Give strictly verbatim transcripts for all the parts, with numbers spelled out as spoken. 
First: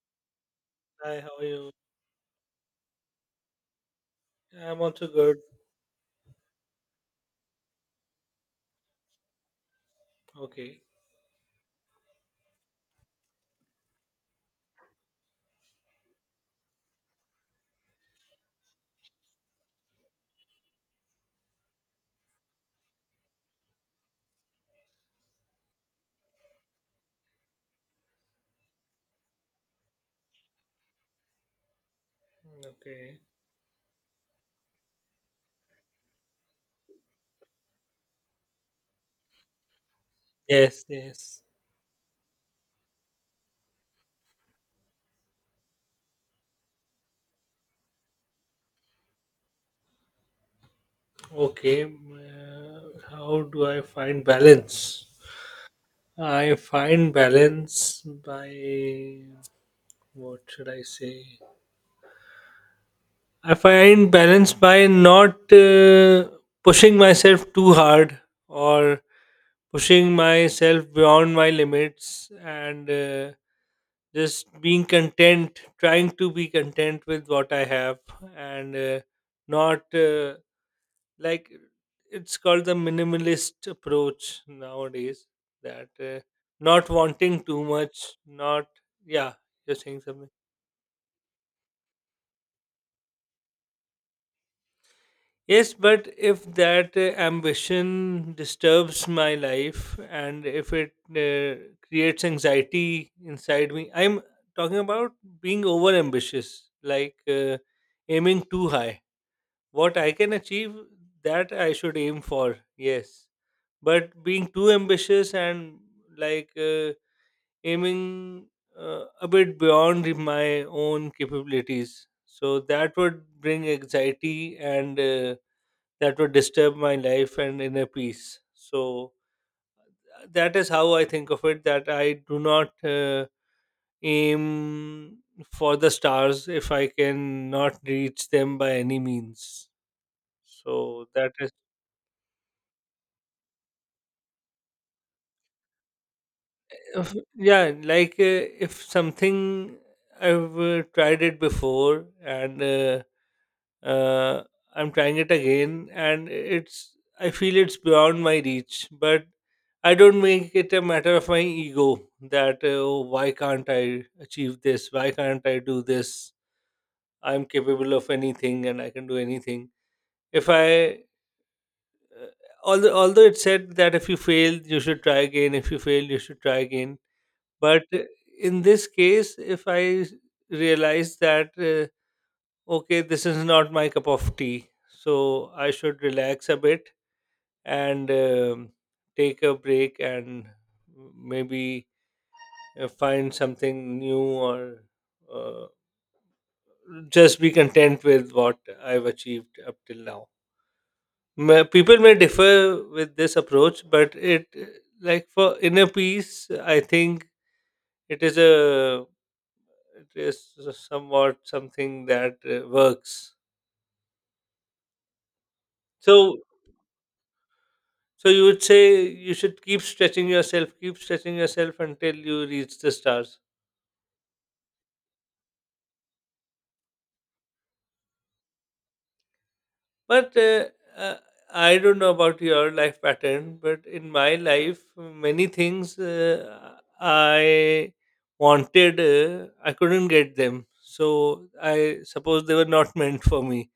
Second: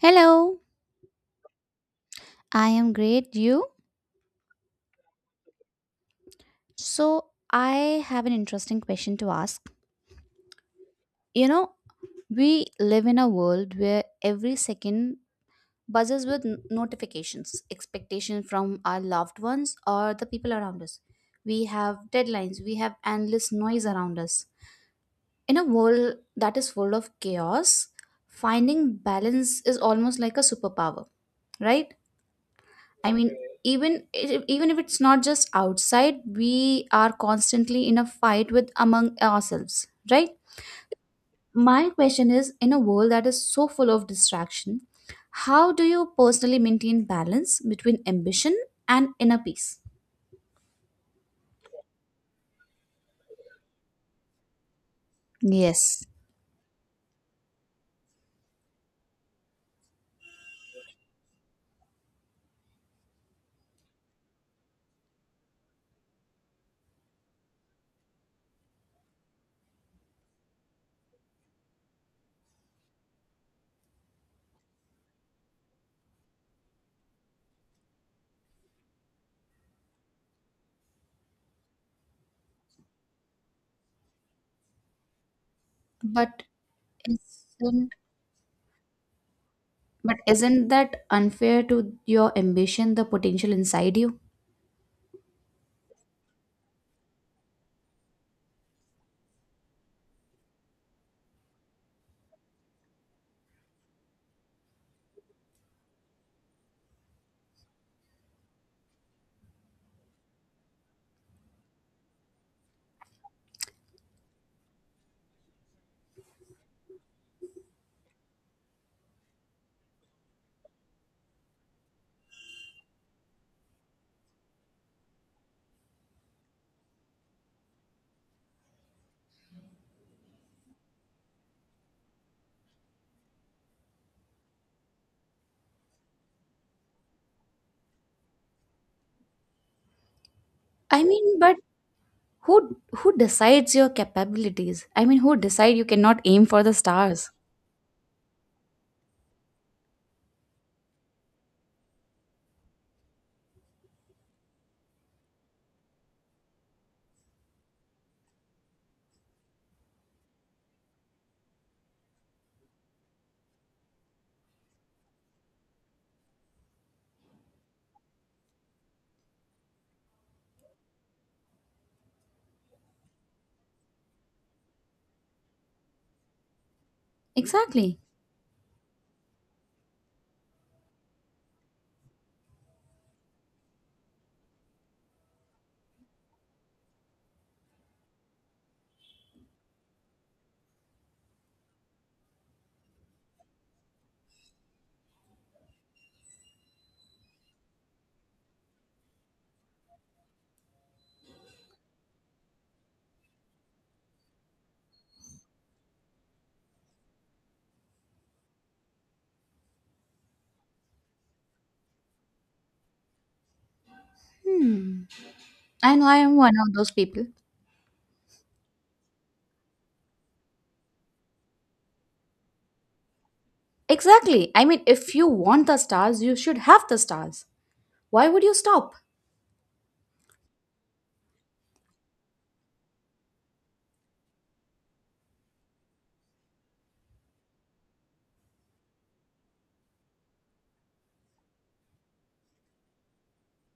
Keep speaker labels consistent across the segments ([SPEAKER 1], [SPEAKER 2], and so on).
[SPEAKER 1] Hello,
[SPEAKER 2] Hi, how are you?
[SPEAKER 1] I am great. You?
[SPEAKER 2] I'm also good.
[SPEAKER 1] So, I have an interesting question to ask.
[SPEAKER 2] Okay.
[SPEAKER 1] You know, we live in a world where every second buzzes with n- notifications, expectation from our loved ones or the people around us. We have deadlines, we have endless noise around us. In a world that is full of chaos, finding balance is almost like a superpower, right? I
[SPEAKER 2] Okay.
[SPEAKER 1] mean, even if- even if it's not just outside, we are constantly in a fight with among ourselves, right?
[SPEAKER 2] Yes, yes.
[SPEAKER 1] My question is, in a world that is so full of distraction, how do you personally maintain balance between ambition and inner peace?
[SPEAKER 2] Okay. Uh, how do I find balance?
[SPEAKER 1] Yes.
[SPEAKER 2] I find balance by what should I say? I find balance by not uh, pushing myself too hard or pushing myself beyond my limits and uh, just being content, trying to be content with what I have and uh, not uh, like it's called the minimalist approach nowadays that uh,
[SPEAKER 1] But
[SPEAKER 2] not wanting too
[SPEAKER 1] isn't
[SPEAKER 2] much, not, yeah, you're saying
[SPEAKER 1] but
[SPEAKER 2] something.
[SPEAKER 1] isn't that unfair to your ambition, the potential inside you?
[SPEAKER 2] Yes, but if that uh, ambition disturbs my life and if it uh, creates anxiety inside me, I'm talking about being over ambitious, like uh, aiming too high. What I can achieve, that I should aim for, yes. But being too ambitious and like uh, aiming uh, a bit beyond my own capabilities, so that would bring anxiety and. Uh, that would disturb my life and inner peace. So that is how I think of it. That I do not uh, aim for the stars if I can not reach them by any means.
[SPEAKER 1] I
[SPEAKER 2] So that
[SPEAKER 1] mean,
[SPEAKER 2] is
[SPEAKER 1] but who who decides your capabilities? I mean, who decide you cannot aim for the
[SPEAKER 2] if-
[SPEAKER 1] stars?
[SPEAKER 2] yeah, like uh, if something I've uh, tried it before and. Uh, uh, I'm trying it again, and it's I feel it's beyond my reach. But I don't make it a matter of my ego that uh, oh, why can't I achieve this? Why can't I do this? I'm capable of anything, and I can do anything. If I although although it said that if you fail, you should try again. If you fail, you should try again. But
[SPEAKER 1] Exactly.
[SPEAKER 2] uh, In this case, if I realize that uh, okay, this is not my cup of tea, so I should relax a bit and um take a break and maybe uh, find something new or uh, just be content with what I've achieved up till now. Ma- People may differ with this approach, but it uh, like for inner peace, I think it is a it is somewhat something that uh, works.
[SPEAKER 1] Hmm. And I am
[SPEAKER 2] So
[SPEAKER 1] one of those people.
[SPEAKER 2] so you would say you should keep stretching yourself, keep stretching yourself until you reach the stars.
[SPEAKER 1] Exactly. I mean, if you want the stars, you should have the stars. Why would you stop?
[SPEAKER 2] But uh, uh, I don't know about your life pattern, but in my life, many things uh, I wanted, uh, I couldn't get them. So I suppose they were not meant for me.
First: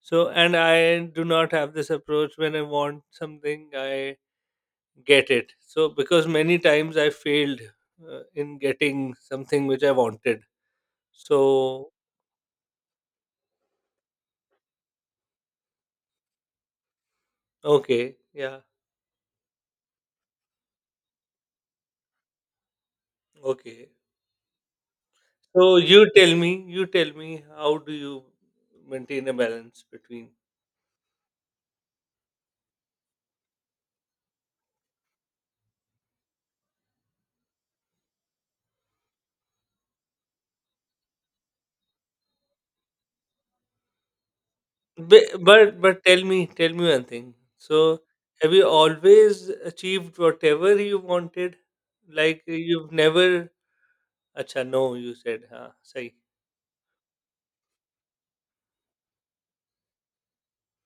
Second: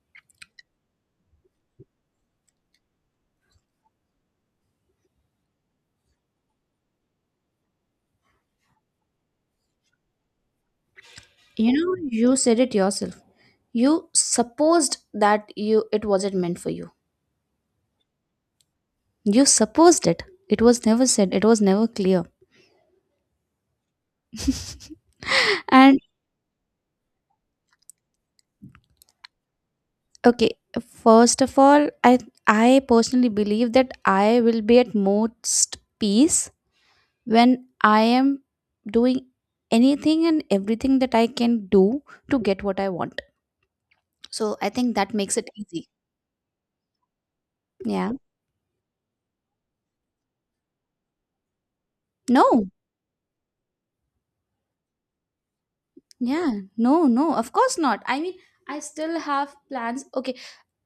[SPEAKER 2] So, and I do not have this approach when I want something, I get it. So, because many times I failed uh, in getting something which I wanted.
[SPEAKER 1] You
[SPEAKER 2] So,
[SPEAKER 1] know, you said it yourself. You supposed that you it wasn't meant for you.
[SPEAKER 2] okay, yeah,
[SPEAKER 1] You supposed it. It was never said. It was never clear.
[SPEAKER 2] okay. So you
[SPEAKER 1] And
[SPEAKER 2] tell me, you tell me, how do you maintain a balance between?
[SPEAKER 1] okay, first of all, I I personally believe that I will be at most peace when I am doing anything and everything that I can do to get what I want. So I think that
[SPEAKER 2] But
[SPEAKER 1] makes it
[SPEAKER 2] but,
[SPEAKER 1] easy.
[SPEAKER 2] but tell me, tell me one thing. So
[SPEAKER 1] Yeah.
[SPEAKER 2] have you always achieved whatever you wanted? Like
[SPEAKER 1] No.
[SPEAKER 2] you've never? Acha, no, you said, huh? Sorry.
[SPEAKER 1] Yeah. No, no. Of course not. I mean, I still have plans. Okay.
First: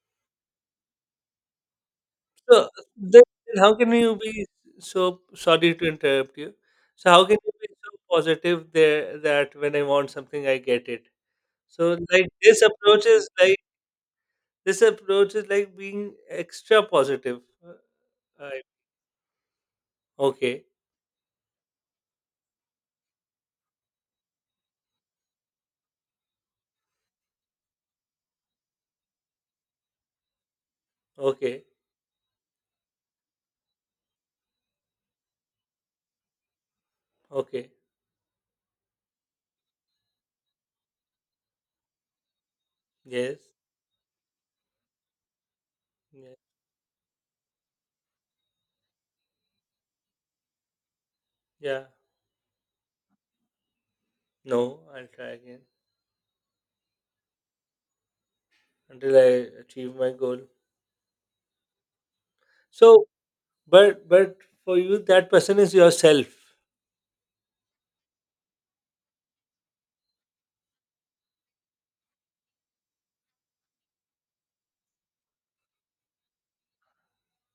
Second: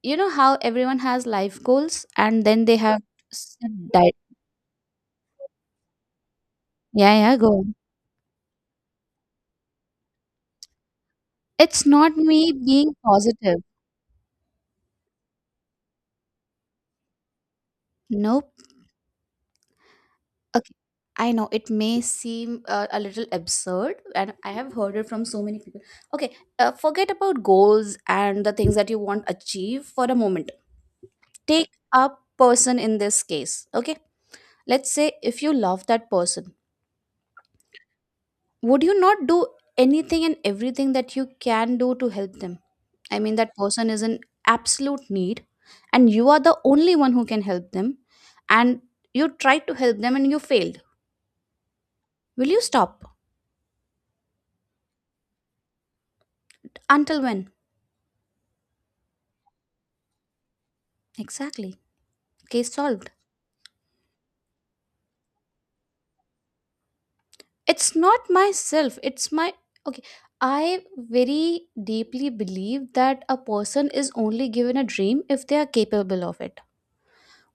[SPEAKER 1] You know how everyone has life goals and then
[SPEAKER 2] So
[SPEAKER 1] they have
[SPEAKER 2] then, then
[SPEAKER 1] set
[SPEAKER 2] how can you
[SPEAKER 1] diet.
[SPEAKER 2] be so sorry to interrupt you? So
[SPEAKER 1] Yeah,
[SPEAKER 2] how can
[SPEAKER 1] yeah, go
[SPEAKER 2] you be
[SPEAKER 1] on.
[SPEAKER 2] so positive there that when I want something, I get it?
[SPEAKER 1] It's
[SPEAKER 2] So
[SPEAKER 1] not
[SPEAKER 2] like
[SPEAKER 1] me
[SPEAKER 2] this
[SPEAKER 1] being
[SPEAKER 2] approach is like
[SPEAKER 1] positive.
[SPEAKER 2] This approach is like being extra positive. Uh,
[SPEAKER 1] Nope.
[SPEAKER 2] I, okay,
[SPEAKER 1] Okay. I know it may seem uh, a little absurd, and I have heard it from so many people. Okay, uh, forget about goals and the things that you want achieve for a moment.
[SPEAKER 2] okay,
[SPEAKER 1] Take a person in this case. Okay, let's say if you love that person,
[SPEAKER 2] okay.
[SPEAKER 1] would you not do anything and everything that you can do to help them? I mean,
[SPEAKER 2] Yes,
[SPEAKER 1] that person is in absolute need, and you
[SPEAKER 2] yes,
[SPEAKER 1] are the only one who can help them, and you tried to help them and you failed.
[SPEAKER 2] yeah.
[SPEAKER 1] Will you stop?
[SPEAKER 2] No, I'll try again
[SPEAKER 1] Until when?
[SPEAKER 2] until I achieve my goal.
[SPEAKER 1] Exactly. Okay,
[SPEAKER 2] So,
[SPEAKER 1] solved.
[SPEAKER 2] but but for you, that person is yourself.
[SPEAKER 1] It's not myself, it's my, okay, I very deeply believe that a person is only given a dream if they are capable of it.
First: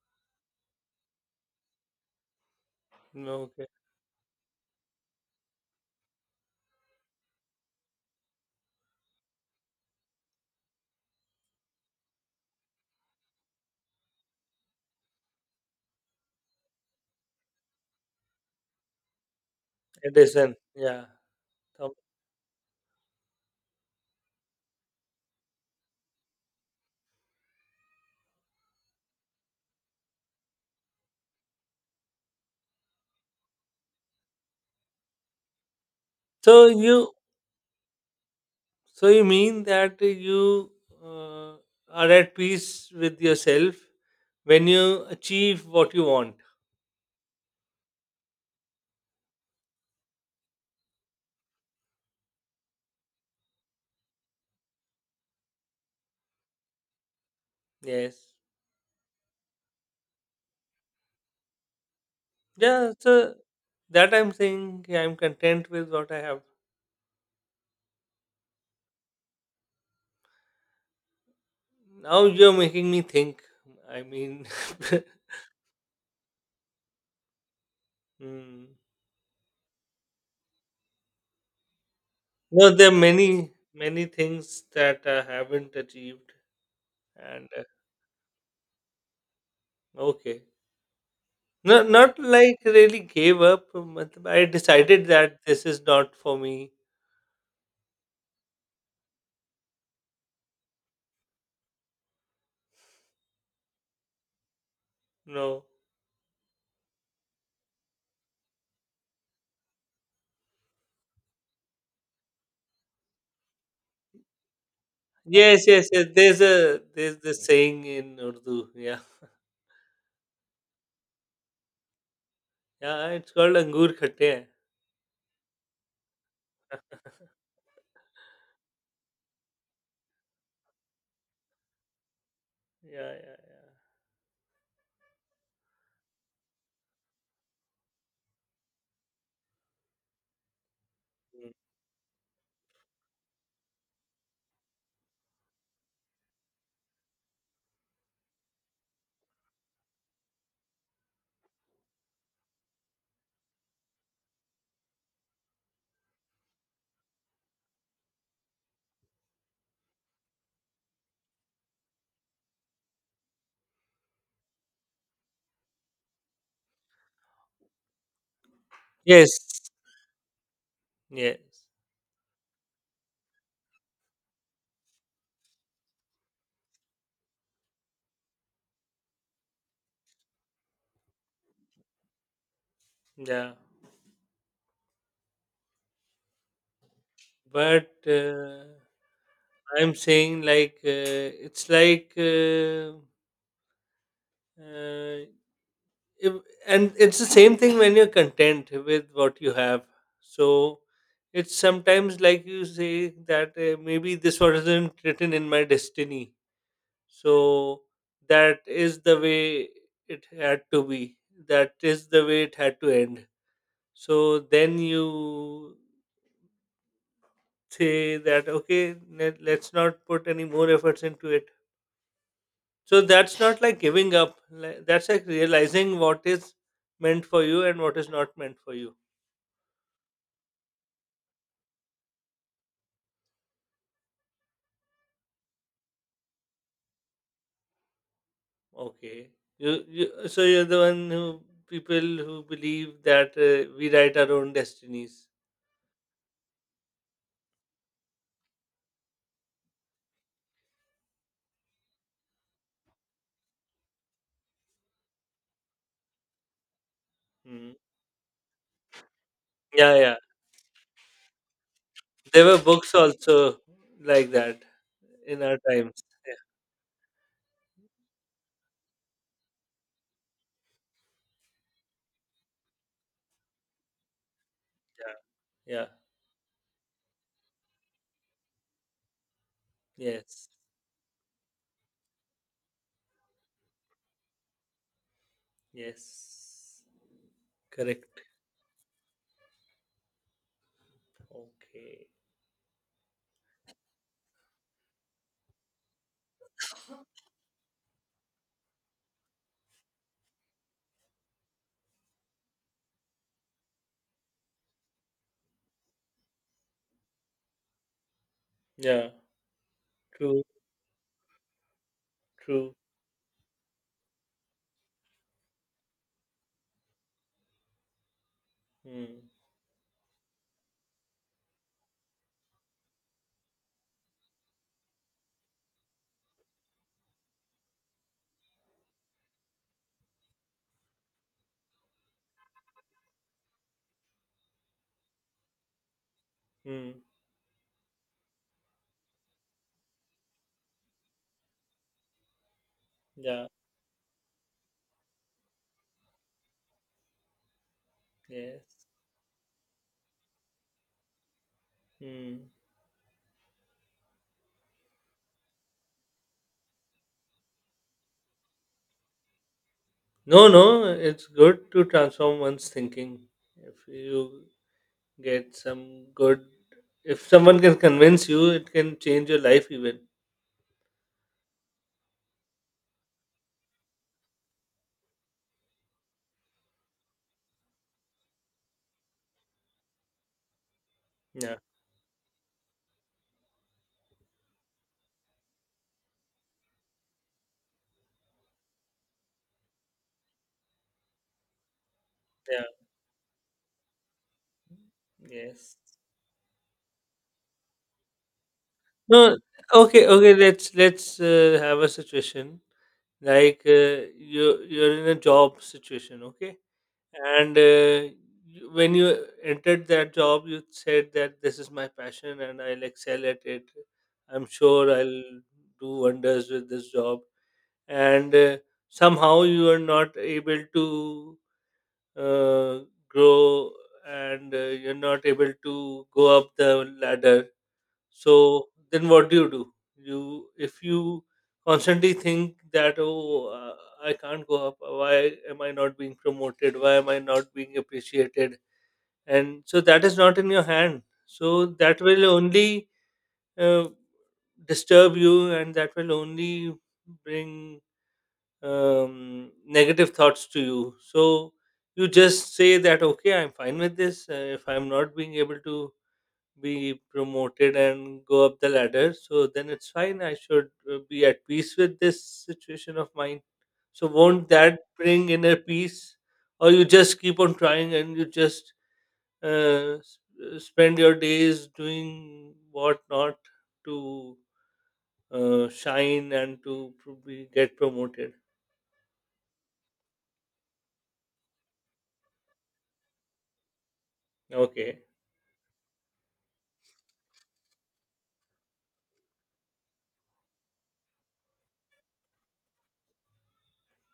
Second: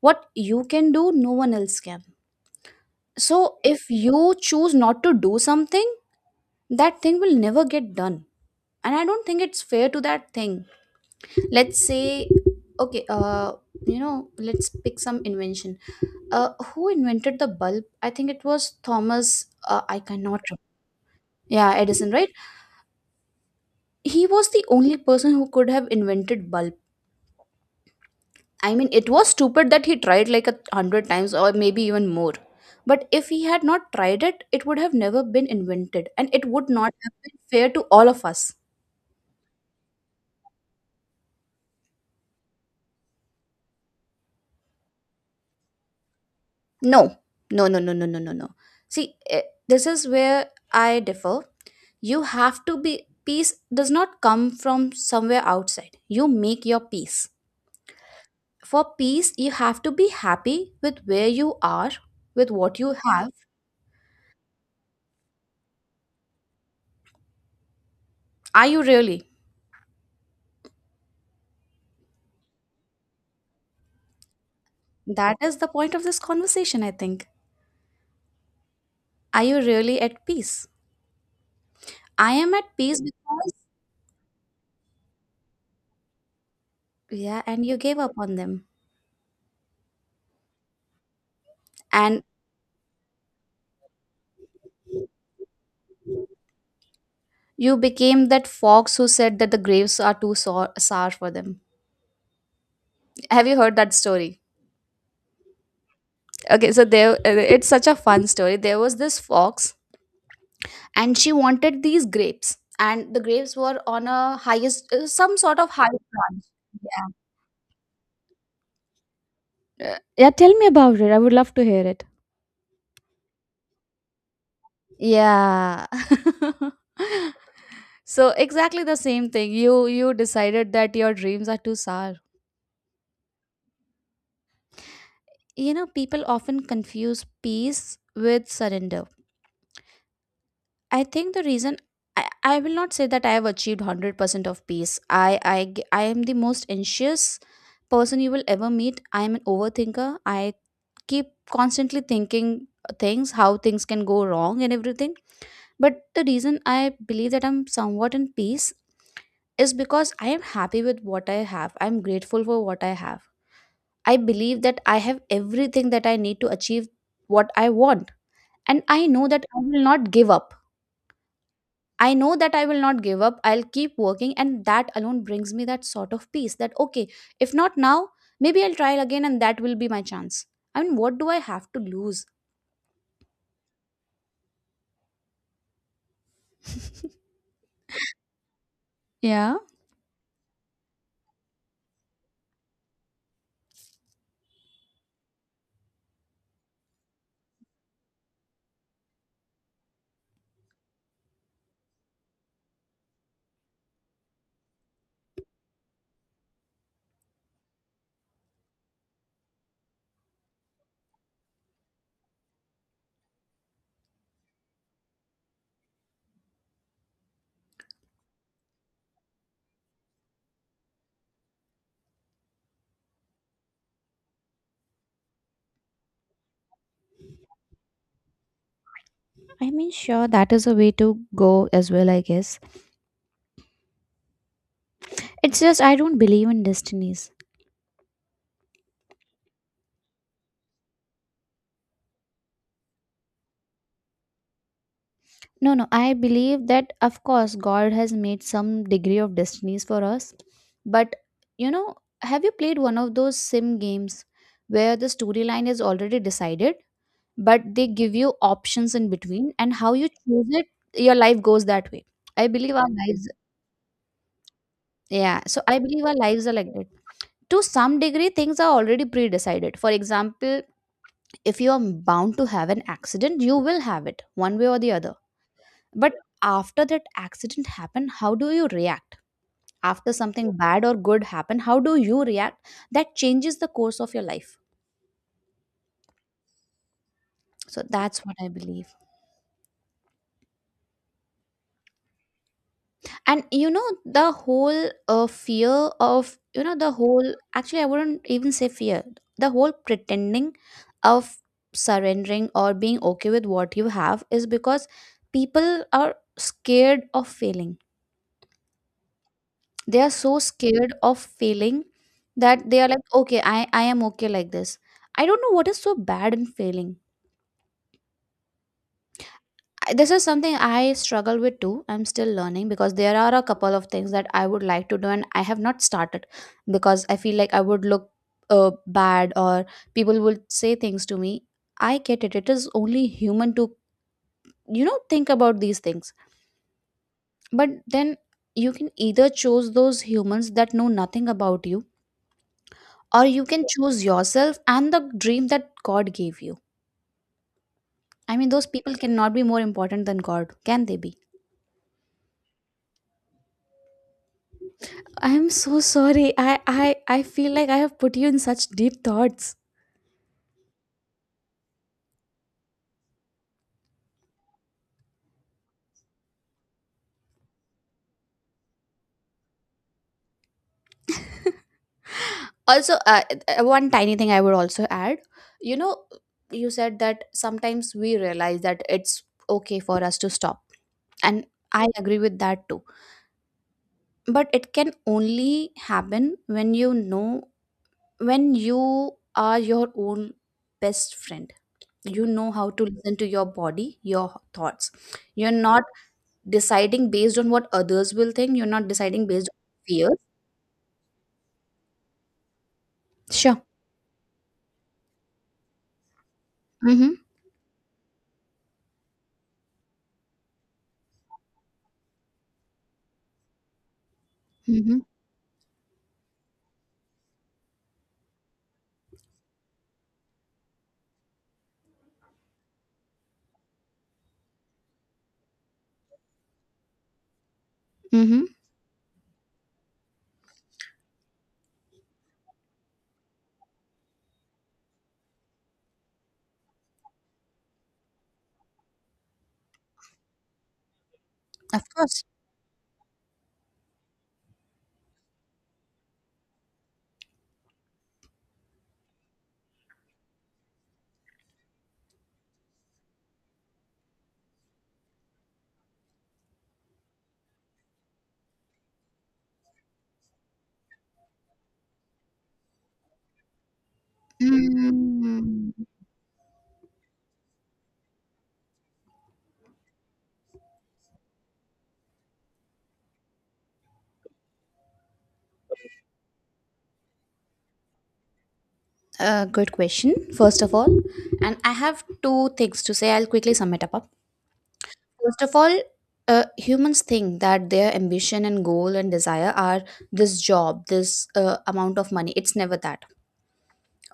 [SPEAKER 1] What you can do no one else can. So
[SPEAKER 2] No, okay,
[SPEAKER 1] if you choose not to do something, that thing will never get done, and I don't think it's fair to that thing. Let's say, okay, uh you know, let's pick some invention. Uh who invented the bulb? I think it was Thomas, uh, I
[SPEAKER 2] it
[SPEAKER 1] cannot
[SPEAKER 2] isn't.
[SPEAKER 1] remember.
[SPEAKER 2] Yeah.
[SPEAKER 1] Yeah,
[SPEAKER 2] Um,
[SPEAKER 1] Edison, right? He was the only person who could have invented bulb. I mean, it was stupid that he tried like a hundred times or maybe even more, but if he had not tried it, it would have never been invented and it
[SPEAKER 2] so
[SPEAKER 1] would not
[SPEAKER 2] you
[SPEAKER 1] have been fair to all of us.
[SPEAKER 2] so you mean that you uh, are at peace with yourself when you achieve what you want.
[SPEAKER 1] No, no, no, no, no, no, no, no. See, eh, this is where I differ. You have to be. Peace does not come from somewhere outside, you make your peace.
[SPEAKER 2] Yes.
[SPEAKER 1] For peace you have to be happy with where you are, with what
[SPEAKER 2] Yeah,
[SPEAKER 1] you have.
[SPEAKER 2] so that I'm saying yeah, I'm content with what I have.
[SPEAKER 1] Are you really?
[SPEAKER 2] Now you're making me think. I mean,
[SPEAKER 1] That is the point of this conversation, I think.
[SPEAKER 2] hmm.
[SPEAKER 1] Are you really at peace? I am at
[SPEAKER 2] No, there are
[SPEAKER 1] peace
[SPEAKER 2] many,
[SPEAKER 1] because,
[SPEAKER 2] many things that I haven't achieved,
[SPEAKER 1] yeah,
[SPEAKER 2] and uh,
[SPEAKER 1] and you gave up on them.
[SPEAKER 2] okay, no, not
[SPEAKER 1] And
[SPEAKER 2] like really gave up. Matlab I decided that this is not for me.
[SPEAKER 1] you became that fox who said that the graves are too sour, sour for them. Have you heard that story?
[SPEAKER 2] No,
[SPEAKER 1] Okay, so there, it's such a fun story. There was this fox, and she wanted these grapes, and the grapes were on a highest, uh, some sort
[SPEAKER 2] yes,
[SPEAKER 1] of
[SPEAKER 2] yes,
[SPEAKER 1] high
[SPEAKER 2] yes. There's
[SPEAKER 1] branch.
[SPEAKER 2] a
[SPEAKER 1] Yeah.
[SPEAKER 2] there's this saying in Urdu. Yeah,
[SPEAKER 1] Uh, Yeah, tell me about it. I would love to hear it.
[SPEAKER 2] yeah. It's called angur khatte. Hai."
[SPEAKER 1] Yeah. So exactly the same thing. You you decided that your dreams are too sour.
[SPEAKER 2] Yeah, yeah, yeah.
[SPEAKER 1] You know, people often confuse peace with surrender. I think the
[SPEAKER 2] Hmm.
[SPEAKER 1] reason, I, I will not say that I have achieved one hundred percent of peace. I, I, g- I am the most anxious person you will ever meet. I am an overthinker. I keep constantly thinking things, how things can go wrong and everything. But the reason I believe that I'm somewhat in peace is because I am happy with what I have. I'm grateful for what I have. I believe that I have everything that I need to achieve what I want. And I know
[SPEAKER 2] Yes,
[SPEAKER 1] that I will not give up.
[SPEAKER 2] yes.
[SPEAKER 1] I know that I will not give up. I'll keep working. And that alone brings me that sort of peace that, okay, if not now, maybe I'll try again and that will be my chance. I mean, what do I have to lose?
[SPEAKER 2] Yeah. But uh,
[SPEAKER 1] Yeah,
[SPEAKER 2] I'm saying like uh, it's like uh, uh, if, and it's the same thing when you're content with what you have. So it's sometimes like you say that uh, maybe this wasn't written in my destiny. So that is the way it had to be. That is the way it had to end. So then you say that okay, let, let's not put any more efforts into it. So that's not like giving up. like- That's like realizing what is meant for you and what is not meant for you.
[SPEAKER 1] I mean, sure, that is a way to go as well, I guess. It's just I don't believe in destinies.
[SPEAKER 2] Okay. You, you so you're the one who people who believe that uh, we write our own destinies.
[SPEAKER 1] No, no, I believe that of course God has made some degree of destinies for us. But you know, have you played one of those sim games where the storyline is already decided,
[SPEAKER 2] Hmm.
[SPEAKER 1] but they give you options in between and how
[SPEAKER 2] Yeah,
[SPEAKER 1] you
[SPEAKER 2] yeah.
[SPEAKER 1] choose it, your life goes that way.
[SPEAKER 2] There
[SPEAKER 1] I
[SPEAKER 2] were
[SPEAKER 1] believe our
[SPEAKER 2] books
[SPEAKER 1] lives.
[SPEAKER 2] also like that
[SPEAKER 1] Yeah,
[SPEAKER 2] in our
[SPEAKER 1] so I
[SPEAKER 2] times.
[SPEAKER 1] believe our
[SPEAKER 2] Yeah,
[SPEAKER 1] lives are like that. To some degree, things are already pre-decided. For example, if you are bound to have an accident, you will have it one way or the other.
[SPEAKER 2] yeah, yeah.
[SPEAKER 1] But after that accident happened, how do you react? After
[SPEAKER 2] Yes.
[SPEAKER 1] something bad or good happen, how do you react? That changes the course of your life.
[SPEAKER 2] Yes.
[SPEAKER 1] So
[SPEAKER 2] Correct.
[SPEAKER 1] that's what I believe.
[SPEAKER 2] Okay.
[SPEAKER 1] And you know, the whole uh, fear of, you know, the whole, actually, I wouldn't even say fear, the whole pretending of surrendering or being okay with what you have is because people are scared of failing,
[SPEAKER 2] Yeah.
[SPEAKER 1] they are so
[SPEAKER 2] True.
[SPEAKER 1] scared of failing that
[SPEAKER 2] True.
[SPEAKER 1] they are like, okay, i i am okay like this. I don't know what is so bad in failing.
[SPEAKER 2] Hmm.
[SPEAKER 1] I- this is something I struggle with too, I'm still learning, because there are a couple of things that I would like to do and I have not started because I feel like I would look uh, bad, or people will say things to me. I get it, it is only human to, you know, think about these things.
[SPEAKER 2] Hmm.
[SPEAKER 1] But then you can either choose those humans that know nothing about you, or you
[SPEAKER 2] Yeah.
[SPEAKER 1] can choose yourself and the dream that God gave you. I mean, those
[SPEAKER 2] Yes.
[SPEAKER 1] people cannot be more important than God, can they be?
[SPEAKER 2] Hmm.
[SPEAKER 1] I am so sorry. I I I feel like I have put you in such deep thoughts.
[SPEAKER 2] No, no, it's good to transform one's thinking. If you get some good, if someone can convince you, it can change your life even.
[SPEAKER 1] Also, uh, uh, one tiny thing I would also add, you know, you said that sometimes we realize that it's okay for us to stop. And
[SPEAKER 2] Yeah,
[SPEAKER 1] I agree with that too. But it can only happen when you know, when you are your own best friend. You know
[SPEAKER 2] yeah,
[SPEAKER 1] how to listen to your body, your thoughts. You're
[SPEAKER 2] yes.
[SPEAKER 1] not deciding based on what others will think, you're not deciding
[SPEAKER 2] No,
[SPEAKER 1] based on
[SPEAKER 2] okay,
[SPEAKER 1] fears.
[SPEAKER 2] okay. Let's let's uh, have a situation like
[SPEAKER 1] Sure.
[SPEAKER 2] uh, you you're in a job situation, okay?
[SPEAKER 1] Mm-hmm.
[SPEAKER 2] And uh, you- When you entered that job, you said that this is my passion and I'll excel at it. I'm sure
[SPEAKER 1] Mm-hmm.
[SPEAKER 2] I'll do wonders with this job and uh, somehow you are not able to uh, grow and uh, you're not able to go up the ladder,
[SPEAKER 1] Mm-hmm.
[SPEAKER 2] so then what do you do? You if you constantly think that oh uh, I can't go up, why am I not being promoted, why am I not being appreciated, and so that is not in your hand, so
[SPEAKER 1] Of
[SPEAKER 2] that
[SPEAKER 1] course.
[SPEAKER 2] will only uh, disturb you and that will only bring um, negative thoughts to you. So you just say that, okay, I'm fine with this. Uh, if I'm not being able to be promoted and go up the ladder, so then it's fine. I should uh, be at peace with this situation of mine. So won't that bring inner
[SPEAKER 1] mm
[SPEAKER 2] peace? Or you just keep on trying and you just uh, s- uh, spend your days doing what not to uh, shine and to pro- be- get promoted.
[SPEAKER 1] uh, good question, first of all, and I have two things to say, I'll quickly sum it up.
[SPEAKER 2] Okay.
[SPEAKER 1] First of all, uh, humans think that their ambition and goal and desire are this job, this uh, amount of money. It's never that.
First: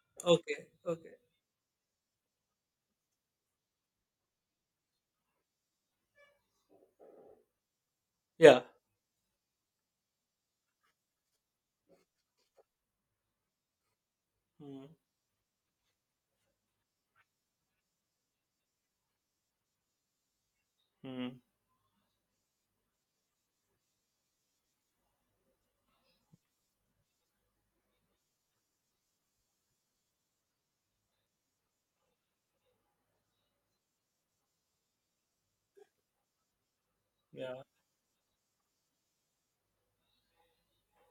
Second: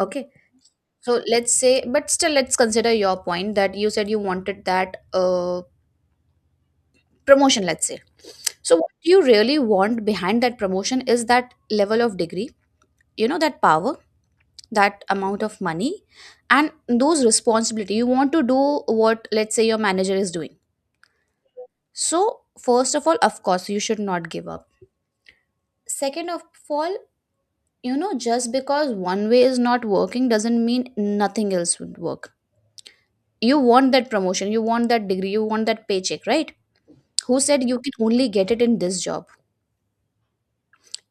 [SPEAKER 1] Okay.
[SPEAKER 2] Okay,
[SPEAKER 1] So
[SPEAKER 2] okay.
[SPEAKER 1] let's say, but still, let's consider your point that you said you wanted that uh, promotion, let's say.
[SPEAKER 2] Yeah.
[SPEAKER 1] So, what you really want behind that promotion is that level of degree, you know, that power,
[SPEAKER 2] Mm,
[SPEAKER 1] that amount of money, and those responsibility. You want to do what, let's say, your manager is doing.
[SPEAKER 2] mm,
[SPEAKER 1] So, first of all, of course, you should not give up. Second of all, you know, just because one way is not working doesn't mean nothing else would work. You want that promotion, you want that degree, you want that paycheck, right? Who
[SPEAKER 2] yeah.
[SPEAKER 1] said you can only get it in this job?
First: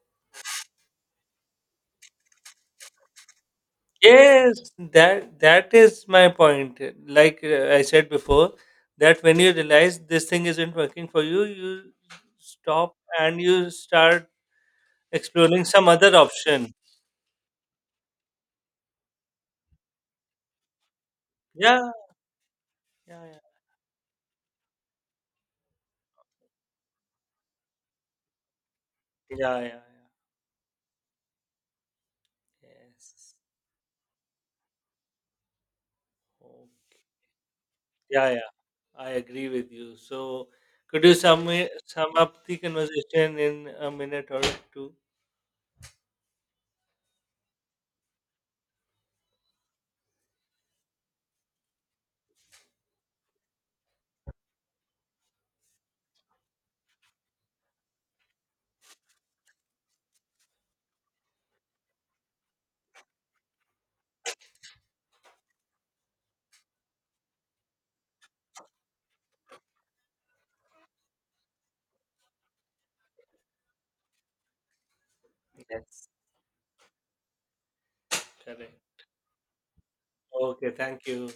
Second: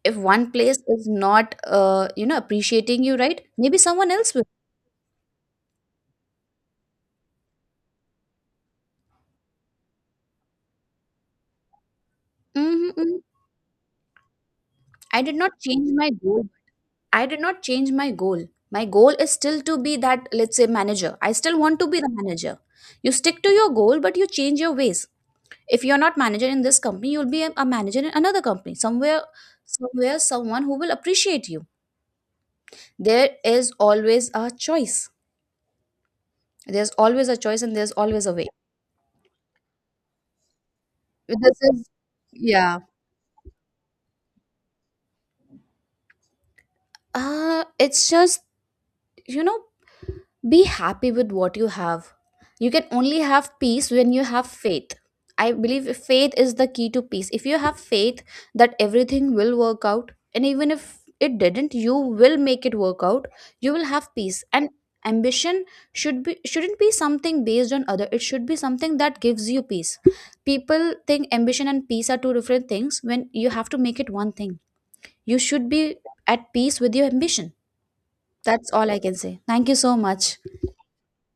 [SPEAKER 1] If one place is not, uh, you know, appreciating you, right, maybe someone else will.
[SPEAKER 2] Yes, that that is my point. Like uh, I said before, that when you realize this thing isn't working for you, you
[SPEAKER 1] Hmm,
[SPEAKER 2] stop
[SPEAKER 1] hmm.
[SPEAKER 2] and you start
[SPEAKER 1] I did not
[SPEAKER 2] exploring some
[SPEAKER 1] change my
[SPEAKER 2] other
[SPEAKER 1] goal.
[SPEAKER 2] option.
[SPEAKER 1] I did not change my goal. My goal is still to be that, let's say, manager. I still want to
[SPEAKER 2] Yeah,
[SPEAKER 1] be the manager. You
[SPEAKER 2] yeah, yeah,
[SPEAKER 1] stick to your goal but you change your ways. If you're not manager in this company, you'll be a, a manager in another company somewhere,
[SPEAKER 2] yeah, yeah, yeah.
[SPEAKER 1] somewhere someone who will appreciate you.
[SPEAKER 2] Yes.
[SPEAKER 1] There is always a choice.
[SPEAKER 2] Oh,
[SPEAKER 1] There's always a choice and there's always
[SPEAKER 2] yeah,
[SPEAKER 1] a way.
[SPEAKER 2] yeah. I agree with you. So, could you sum
[SPEAKER 1] this
[SPEAKER 2] it-
[SPEAKER 1] is
[SPEAKER 2] sum up the
[SPEAKER 1] yeah
[SPEAKER 2] conversation in a minute or two?
[SPEAKER 1] Uh, it's just, you know, be happy with what you have. You can only have peace when you have faith. I believe faith is the key to peace. If you have faith that everything will work out, and even if it didn't, you will make it work out. You will have peace. And ambition should be shouldn't be something based on other. It should be something that gives you peace. People think ambition and peace are two different things when you have to make it one thing. You should be
[SPEAKER 2] Yes.
[SPEAKER 1] at peace with your ambition. That's
[SPEAKER 2] Correct.
[SPEAKER 1] all I can say. Thank you so much.
[SPEAKER 2] Okay. Thank you.